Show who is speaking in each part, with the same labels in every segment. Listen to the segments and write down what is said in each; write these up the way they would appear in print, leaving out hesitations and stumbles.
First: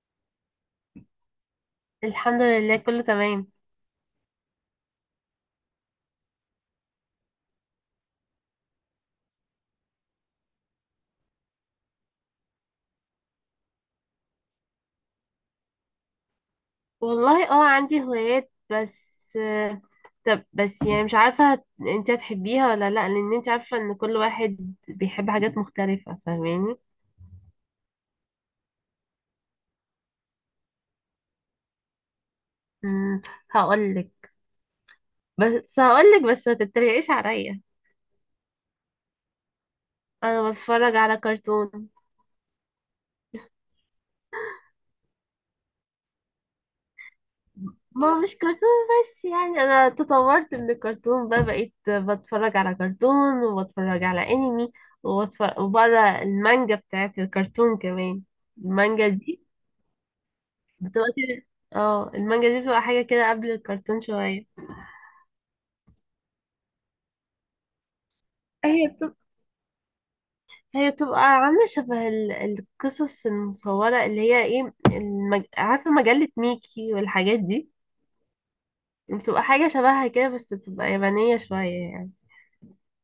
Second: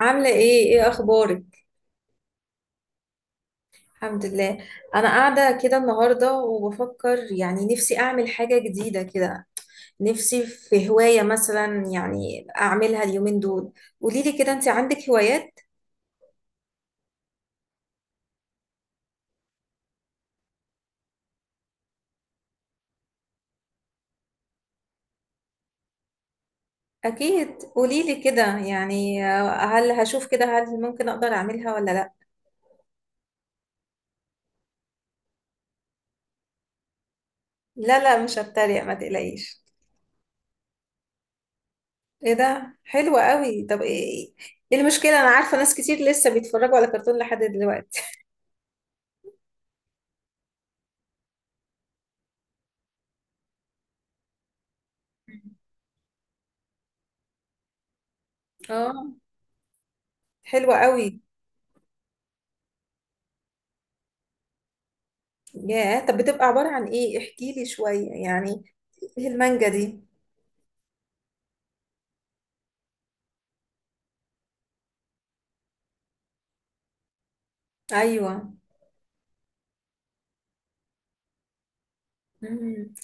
Speaker 1: عاملة ايه اخبارك.
Speaker 2: الحمد لله كله تمام.
Speaker 1: الحمد لله. انا قاعدة كده النهاردة وبفكر، يعني نفسي اعمل حاجة جديدة كده. نفسي في هواية مثلا، يعني اعملها اليومين دول. قوليلي كده، انت عندك هوايات؟
Speaker 2: والله اه عندي هوايات بس طب بس يعني مش عارفة انت هتحبيها ولا لا، لان انت عارفة ان كل واحد بيحب حاجات مختلفة، فاهماني؟
Speaker 1: اكيد قوليلي كده، يعني هل هشوف كده هل ممكن اقدر اعملها ولا لا؟
Speaker 2: امم هقولك. بس هقولك، بس ما تتريقيش عليا.
Speaker 1: لا لا، مش هتريق، ما تقلقيش.
Speaker 2: انا بتفرج على كرتون.
Speaker 1: ايه ده، حلوة قوي. طب ايه، ايه المشكلة؟ انا عارفة ناس كتير لسه بيتفرجوا على كرتون لحد دلوقتي.
Speaker 2: ما هو مش كرتون، بس يعني انا تطورت من الكرتون بقى، بقيت بتفرج على كرتون وبتفرج على انمي، وبتفرج وبره المانجا بتاعت الكرتون كمان.
Speaker 1: اه،
Speaker 2: المانجا دي
Speaker 1: حلوة قوي.
Speaker 2: دلوقتي، اه، المانجا دي بتبقى حاجة كده قبل الكرتون شوية.
Speaker 1: ياه، طب بتبقى عبارة عن ايه؟ احكي لي شوية، يعني
Speaker 2: هي بتبقى
Speaker 1: ايه المانجا دي؟
Speaker 2: هي بتبقى عاملة شبه القصص المصورة، اللي هي عارفة مجلة ميكي والحاجات دي.
Speaker 1: ايوه.
Speaker 2: بتبقى حاجة شبهها كده، بس بتبقى يابانية شوية يعني.
Speaker 1: مم.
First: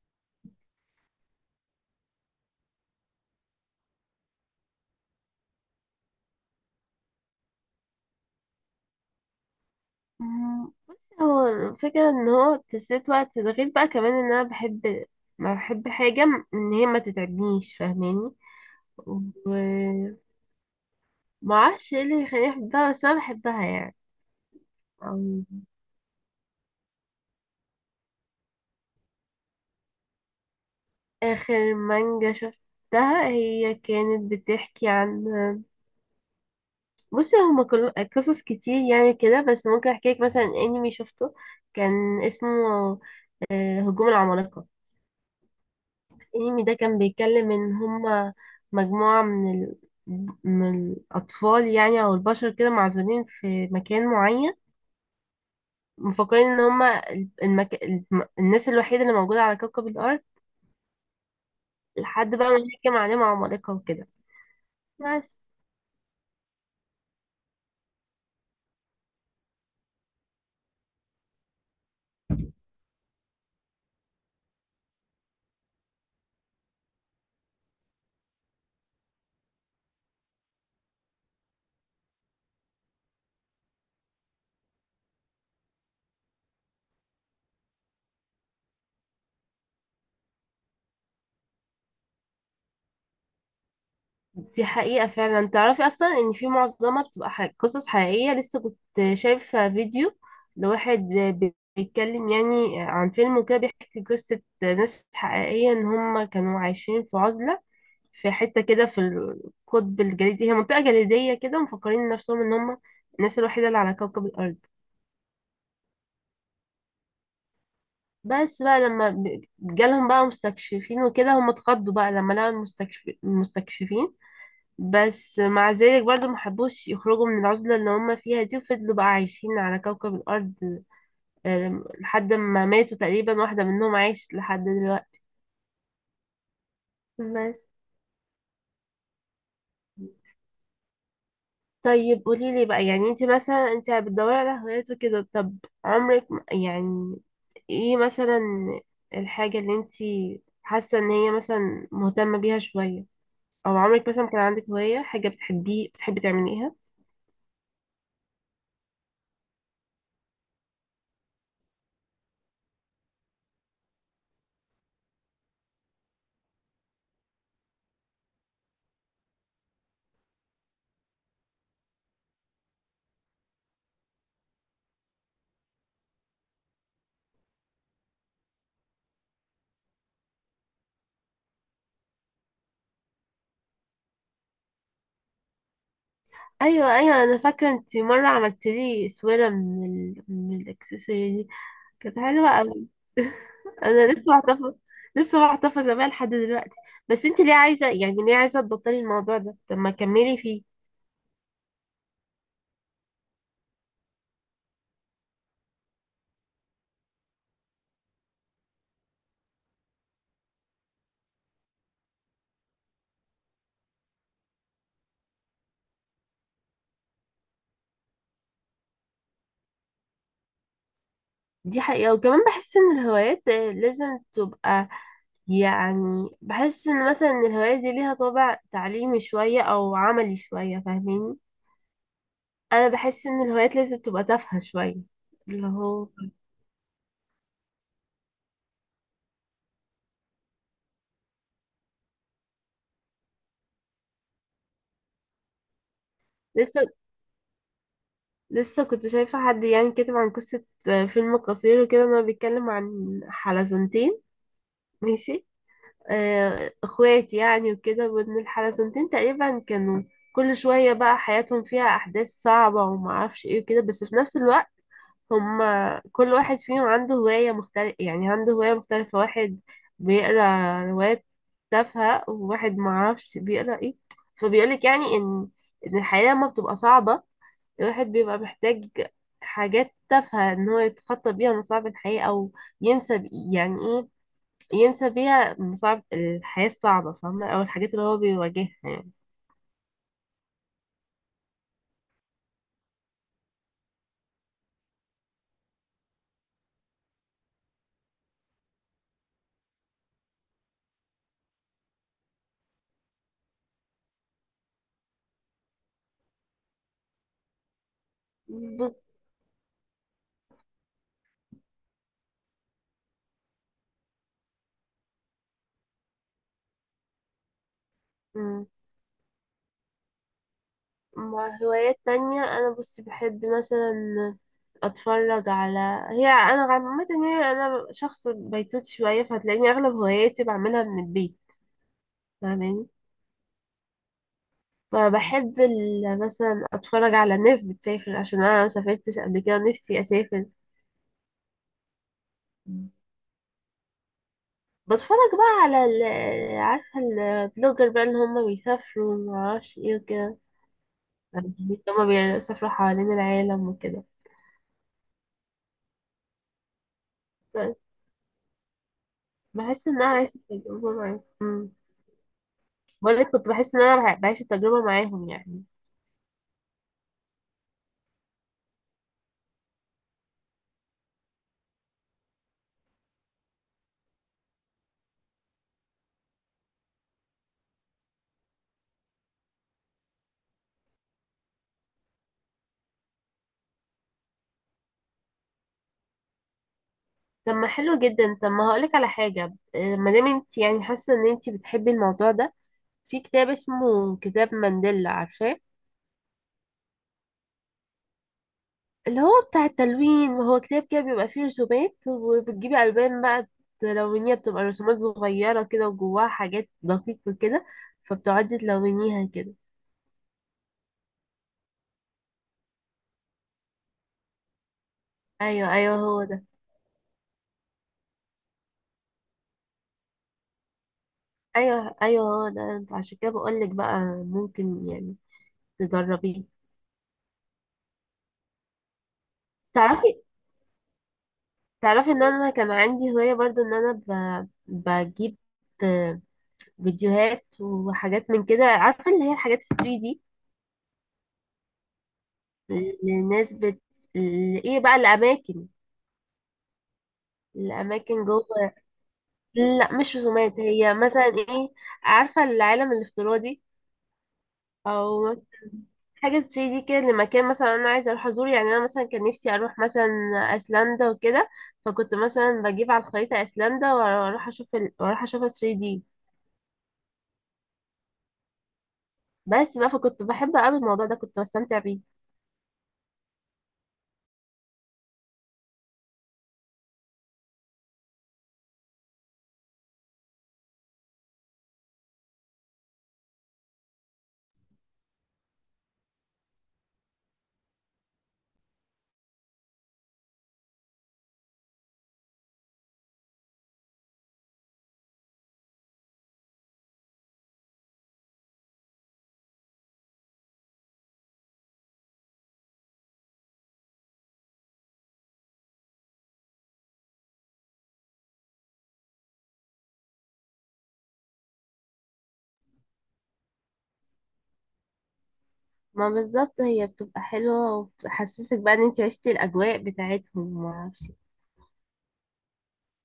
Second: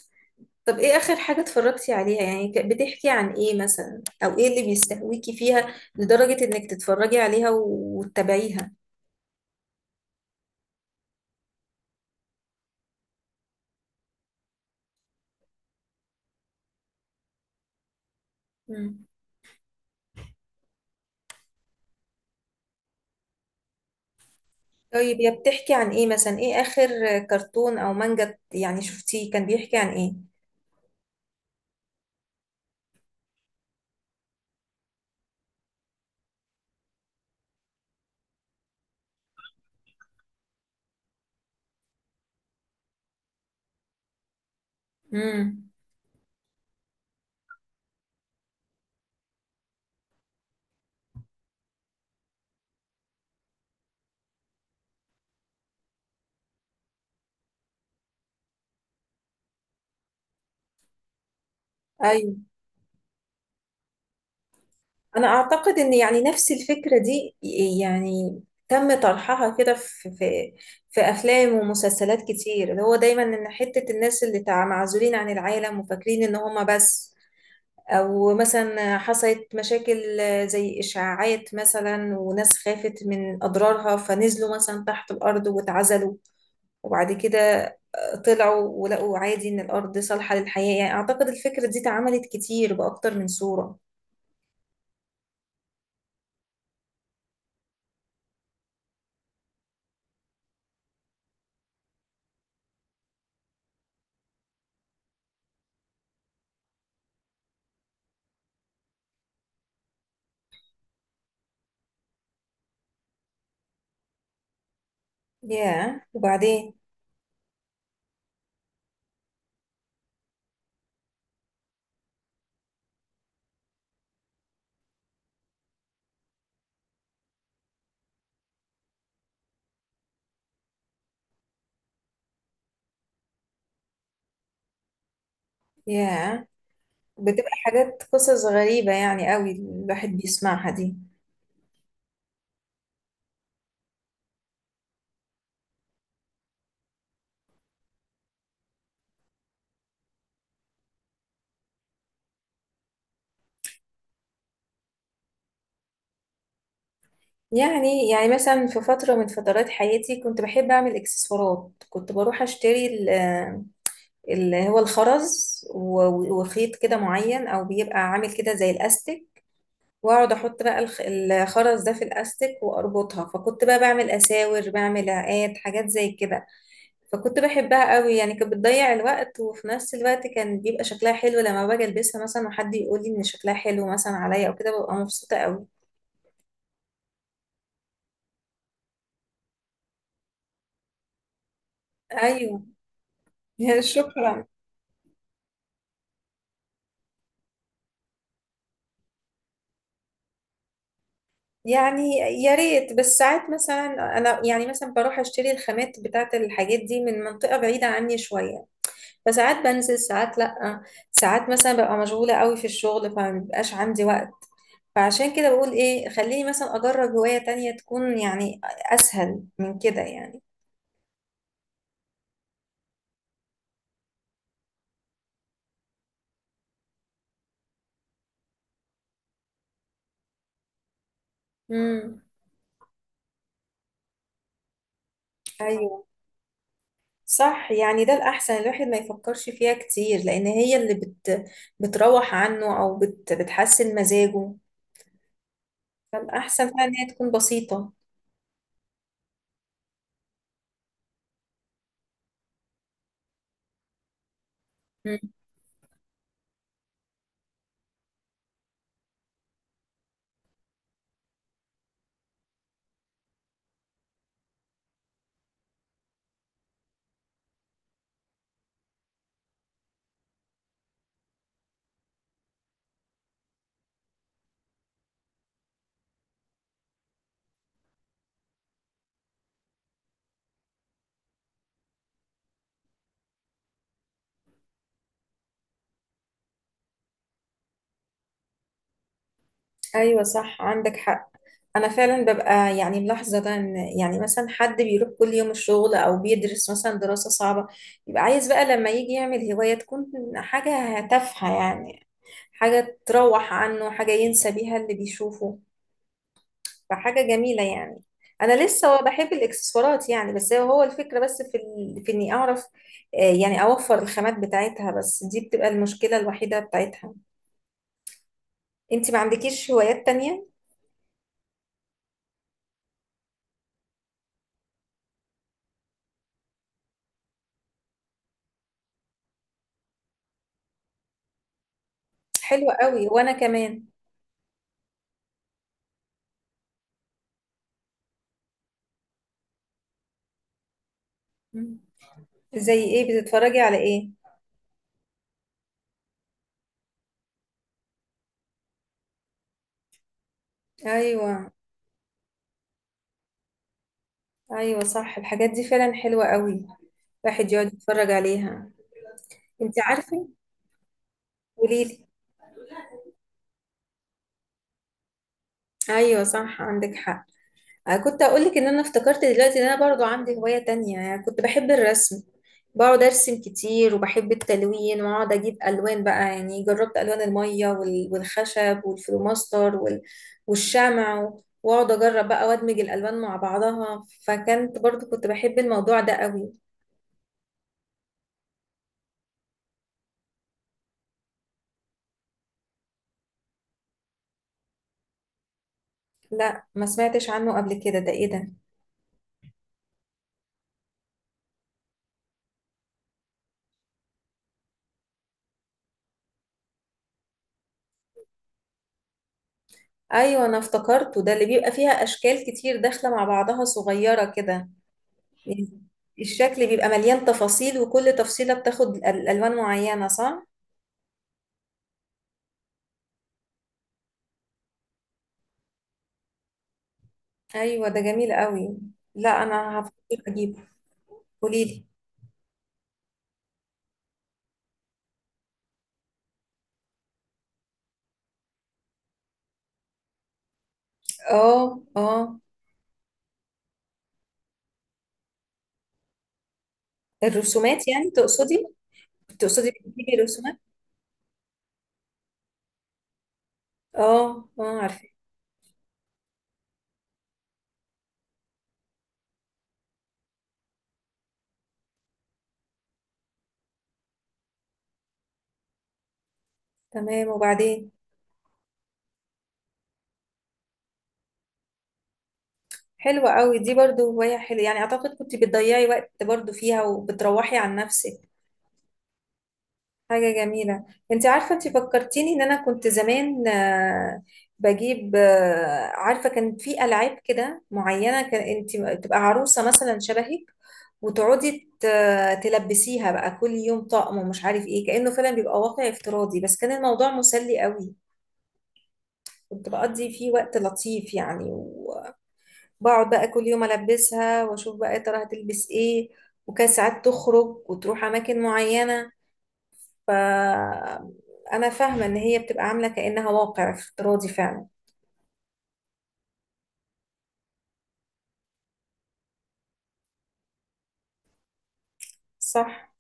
Speaker 1: طب ايه اخر حاجة اتفرجتي عليها، يعني بتحكي عن ايه مثلا؟ او ايه اللي بيستهويكي فيها لدرجة انك تتفرجي عليها وتتابعيها؟
Speaker 2: بصي، هو الفكرة ان هو تسليت وقت ده، غير بقى كمان ان انا بحب. ما بحب حاجة ان هي ما تتعبنيش، فاهماني؟
Speaker 1: مم.
Speaker 2: ومعرفش ايه اللي يخليني احبها، بس انا بحبها
Speaker 1: طيب، يا
Speaker 2: يعني.
Speaker 1: بتحكي عن ايه مثلا؟ ايه اخر كرتون او مانجا يعني شفتيه؟ كان بيحكي عن ايه؟
Speaker 2: آخر مانجا شفتها هي كانت بتحكي عن، بصي هما كل قصص كتير يعني كده، بس ممكن احكي لك مثلا انمي شفته كان اسمه هجوم العمالقة.
Speaker 1: امم
Speaker 2: الانمي ده كان بيتكلم ان هما مجموعة من الأطفال يعني، أو البشر كده معزولين في مكان معين، مفكرين إن هما الناس الوحيدة اللي موجودة على كوكب الأرض، لحد بقى ما يحكم عليهم عمالقة وكده،
Speaker 1: أنا
Speaker 2: بس.
Speaker 1: أعتقد إن يعني نفس الفكرة دي يعني تم طرحها كده في في أفلام ومسلسلات كتير، اللي هو دايما إن حتة الناس اللي معزولين عن العالم وفاكرين إن هما بس، أو مثلا حصلت مشاكل زي إشاعات مثلا وناس خافت من أضرارها فنزلوا مثلا تحت الأرض واتعزلوا، وبعد كده طلعوا ولقوا عادي إن الأرض صالحة للحياة. يعني أعتقد الفكرة دي اتعملت كتير بأكتر من صورة.
Speaker 2: دي حقيقة فعلا. تعرفي أصلا إن في معظمها بتبقى قصص حقيقية. لسه كنت شايفة فيديو لواحد بيتكلم يعني عن فيلم وكده، بيحكي قصة ناس حقيقية إن هم كانوا عايشين في عزلة، في حتة كده في القطب الجليدي، هي منطقة جليدية كده، ومفكرين نفسهم إن هم الناس الوحيدة اللي على كوكب الأرض.
Speaker 1: ياه، وبعدين؟
Speaker 2: بس بقى لما جالهم بقى مستكشفين وكده، هم اتخضوا بقى لما لقوا المستكشفين. بس مع ذلك برضو محبوش يخرجوا من العزلة اللي هم فيها دي، وفضلوا بقى عايشين على كوكب الأرض، لحد ما ماتوا تقريبا. واحدة منهم عايشت لحد دلوقتي
Speaker 1: ياه، بتبقى
Speaker 2: بس.
Speaker 1: حاجات، قصص غريبة يعني قوي الواحد بيسمعها دي.
Speaker 2: طيب قولي لي بقى، يعني انت مثلا انت بتدوري على هوايات وكده، طب عمرك يعني ايه مثلا الحاجة اللي انت حاسة ان هي مثلا مهتمة بيها شوية، او عمرك مثلا كان عندك هواية حاجة بتحبيه بتحبي تعمليها؟
Speaker 1: يعني مثلا في فترة من فترات حياتي كنت بحب أعمل إكسسوارات. كنت بروح أشتري اللي هو الخرز وخيط كده معين، أو بيبقى عامل كده زي الأستك، وأقعد أحط بقى الخرز ده في الأستك وأربطها، فكنت بقى بعمل أساور، بعمل عقاد، حاجات زي كده. فكنت بحبها قوي، يعني كانت بتضيع الوقت، وفي نفس الوقت كان بيبقى شكلها حلو لما باجي البسها مثلا وحد يقول لي ان شكلها حلو مثلا عليا او كده، ببقى مبسوطة قوي.
Speaker 2: ايوه ايوه انا فاكره انت مره عملت لي سويره من الاكسسواري دي، كانت حلوه
Speaker 1: ايوه.
Speaker 2: قوي. انا لسه
Speaker 1: شكرا.
Speaker 2: محتفظه. لسه محتفظه بيها لحد دلوقتي. بس انت ليه عايزه، يعني ليه عايزه تبطلي الموضوع ده؟ طب ما كملي فيه.
Speaker 1: يعني يا ريت، بس ساعات مثلا انا يعني مثلا بروح اشتري الخامات بتاعت الحاجات دي من منطقة بعيدة عني شوية، فساعات بنزل، ساعات لا، ساعات مثلا ببقى مشغولة قوي في الشغل فمبيبقاش عندي وقت. فعشان كده بقول ايه، خليني مثلا اجرب هواية تانية تكون يعني اسهل من كده.
Speaker 2: دي حقيقه، وكمان بحس ان الهوايات لازم تبقى، يعني بحس ان مثلا إن الهوايات دي ليها طابع تعليمي شويه او عملي شويه، فاهميني؟
Speaker 1: يعني
Speaker 2: انا بحس ان الهوايات لازم تبقى تافهه شويه، اللي
Speaker 1: ايوه،
Speaker 2: هو.
Speaker 1: صح، يعني ده الاحسن. الواحد ما يفكرش فيها كتير، لان هي اللي بتروح عنه، او بتحسن مزاجه. الاحسن
Speaker 2: لسه
Speaker 1: فعلا ان هي تكون بسيطه.
Speaker 2: لسه كنت شايفة حد يعني كاتب عن قصة فيلم قصير وكده، إن هو بيتكلم عن حلزونتين،
Speaker 1: مم.
Speaker 2: ماشي؟ اخوات يعني وكده، وإن الحلزونتين تقريبا كانوا كل شوية بقى حياتهم فيها أحداث صعبة ومعرفش ايه وكده، بس في نفس الوقت هما كل واحد فيهم عنده هواية مختلفة، يعني عنده هواية مختلفة. واحد بيقرا روايات تافهة، وواحد معرفش بيقرا ايه. فبيقولك يعني إن الحياة لما بتبقى صعبة، الواحد بيبقى محتاج حاجات تافهة ان هو يتخطى بيها مصاعب الحياة، او ينسى يعني ايه، ينسى بيها مصاعب الحياة الصعبة، فاهمة؟ او الحاجات اللي هو بيواجهها يعني.
Speaker 1: ايوه، صح، عندك حق. انا فعلا ببقى يعني ملاحظه ده، ان يعني مثلا حد بيروح كل يوم الشغل او بيدرس مثلا دراسه صعبه، يبقى عايز بقى لما يجي يعمل هوايه تكون حاجه تافهه يعني، حاجه تروح عنه، حاجه ينسى بيها اللي بيشوفه. فحاجة جميلة يعني. أنا
Speaker 2: مم.
Speaker 1: لسه
Speaker 2: بص.
Speaker 1: بحب الإكسسوارات يعني، بس هو الفكرة بس في إني أعرف يعني أوفر الخامات بتاعتها، بس دي بتبقى المشكلة الوحيدة بتاعتها.
Speaker 2: مم.
Speaker 1: أنت ما عندكيش هوايات تانية؟
Speaker 2: مع هوايات تانية، انا بص بحب مثلا اتفرج على، هي انا عامة يعني انا شخص بيتوت شوية، فهتلاقيني اغلب هواياتي بعملها من البيت،
Speaker 1: حلوة
Speaker 2: فاهماني؟
Speaker 1: قوي، وأنا كمان.
Speaker 2: فبحب مثلا اتفرج على الناس بتسافر، عشان انا مسافرتش قبل كده، نفسي اسافر.
Speaker 1: مم. زي إيه؟ بتتفرجي على إيه؟
Speaker 2: بتفرج بقى على ال، عارفة البلوجر بقى اللي هما بيسافروا ومعرفش ايه وكده
Speaker 1: أيوة.
Speaker 2: يعني، هما بيسافروا حوالين العالم وكده
Speaker 1: أيوة صح، الحاجات دي فعلا حلوة قوي، الواحد يقعد
Speaker 2: بس.
Speaker 1: يتفرج عليها. أنت
Speaker 2: بحس ان انا
Speaker 1: عارفة،
Speaker 2: عايشة التجربة معاهم. أمم.
Speaker 1: قوليلي.
Speaker 2: بقولك كنت بحس ان انا بعيش التجربة معاهم يعني.
Speaker 1: أيوة صح، عندك حق. أنا كنت أقول لك إن أنا افتكرت دلوقتي إن أنا برضو عندي هواية تانية، يعني كنت بحب الرسم. بقعد أرسم كتير وبحب التلوين، وأقعد أجيب ألوان بقى، يعني جربت ألوان المية والخشب والفلوماستر والشمع، وأقعد أجرب بقى وأدمج الألوان مع بعضها. فكنت برضو كنت بحب الموضوع ده قوي.
Speaker 2: طب ما حلو جدا، طب ما هقولك على حاجة، ما دام انت يعني حاسة ان انت بتحبي الموضوع ده، في كتاب اسمه كتاب مانديلا، عارفاه؟
Speaker 1: لا، ما سمعتش عنه قبل كده. ده إيه ده؟
Speaker 2: اللي هو بتاع التلوين، هو كتاب كده بيبقى فيه رسومات وبتجيبي ألوان بقى تلونيها، بتبقى رسومات صغيرة كده وجواها حاجات دقيقة كده، فبتقعدي تلونيها كده.
Speaker 1: أيوة، أنا افتكرته، ده اللي بيبقى فيها أشكال كتير داخلة مع بعضها صغيرة كده.
Speaker 2: أيوه أيوه هو ده.
Speaker 1: الشكل بيبقى مليان تفاصيل، وكل تفصيلة بتاخد ألوان معينة، صح؟
Speaker 2: أيوه أيوه هو ده، عشان كده بقولك بقى، ممكن يعني تجربيه.
Speaker 1: أيوة ده جميل قوي. لا أنا هفكر
Speaker 2: تعرفي
Speaker 1: أجيبه. قوليلي.
Speaker 2: تعرفي إن أنا كان عندي هواية برضو، إن أنا بجيب فيديوهات وحاجات من كده، عارفة اللي هي الحاجات الثري دي.
Speaker 1: اه اه.
Speaker 2: الناس بت...، ايه بقى، الأماكن،
Speaker 1: الرسومات يعني
Speaker 2: الأماكن
Speaker 1: تقصدي؟
Speaker 2: جوه.
Speaker 1: تقصدي
Speaker 2: لا
Speaker 1: بتجيبي
Speaker 2: مش
Speaker 1: رسومات؟
Speaker 2: رسومات، هي مثلا ايه، عارفة العالم الافتراضي؟
Speaker 1: اه اه، عارفة.
Speaker 2: أو مثلا حاجة 3D كده لمكان مثلا أنا عايزة أروح أزوره، يعني أنا مثلا كان نفسي أروح مثلا أيسلندا وكده، فكنت مثلا بجيب على الخريطة أيسلندا وأروح أشوف ال... وأروح أشوفها 3D
Speaker 1: تمام، وبعدين؟
Speaker 2: بس بقى، فكنت بحب أوي الموضوع ده، كنت بستمتع بيه.
Speaker 1: حلوة قوي، دي برضو هواية حلوة يعني. أعتقد كنت بتضيعي وقت برضو فيها وبتروحي عن نفسك، حاجة جميلة. انت عارفة، انت فكرتيني ان انا كنت زمان بجيب عارفة كان في ألعاب كده معينة، كان انت تبقى عروسة مثلا شبهك، وتقعدي تلبسيها بقى كل يوم طقم ومش عارف ايه، كأنه فعلا بيبقى واقع افتراضي، بس كان الموضوع مسلي قوي. كنت بقضي فيه وقت لطيف يعني، وبقعد بقى كل يوم ألبسها واشوف بقى يا ترى هتلبس ايه، وكان ساعات تخرج وتروح أماكن معينة. فأنا فاهمة إن هي بتبقى عاملة كأنها واقع افتراضي فعلا.
Speaker 2: ما بالظبط، هي بتبقى حلوة وبتحسسك بقى إن أنت عشتي الأجواء بتاعتهم ومعرفش.
Speaker 1: صح.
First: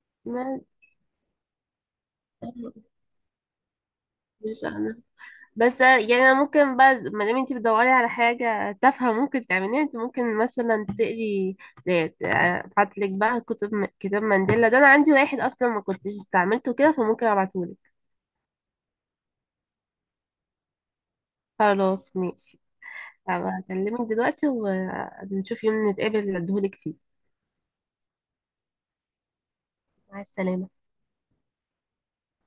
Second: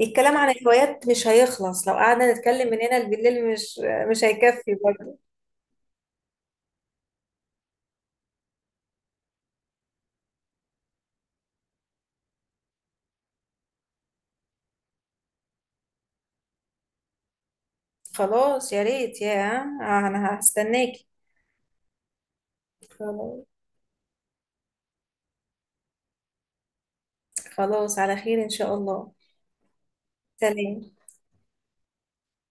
Speaker 1: الكلام عن
Speaker 2: ما
Speaker 1: الهوايات مش هيخلص لو قعدنا نتكلم من هنا لبالليل، مش
Speaker 2: مش
Speaker 1: هيكفي
Speaker 2: أنا،
Speaker 1: برضه.
Speaker 2: بس يعني انا ممكن بقى، ما دام انت بتدوري على حاجه تافهه ممكن تعمليها، انت ممكن مثلا تقري. ابعت لك بقى كتب كتاب مانديلا ده، انا عندي واحد اصلا ما كنتش استعملته كده، فممكن ابعتهولك.
Speaker 1: خلاص يا ريت يا، أنا هستناكي.
Speaker 2: خلاص ماشي.
Speaker 1: خلاص.
Speaker 2: هبقى اكلمك دلوقتي، ونشوف يوم نتقابل اديهولك فيه.
Speaker 1: خلاص، على خير إن شاء الله.
Speaker 2: مع السلامه.
Speaker 1: سلام.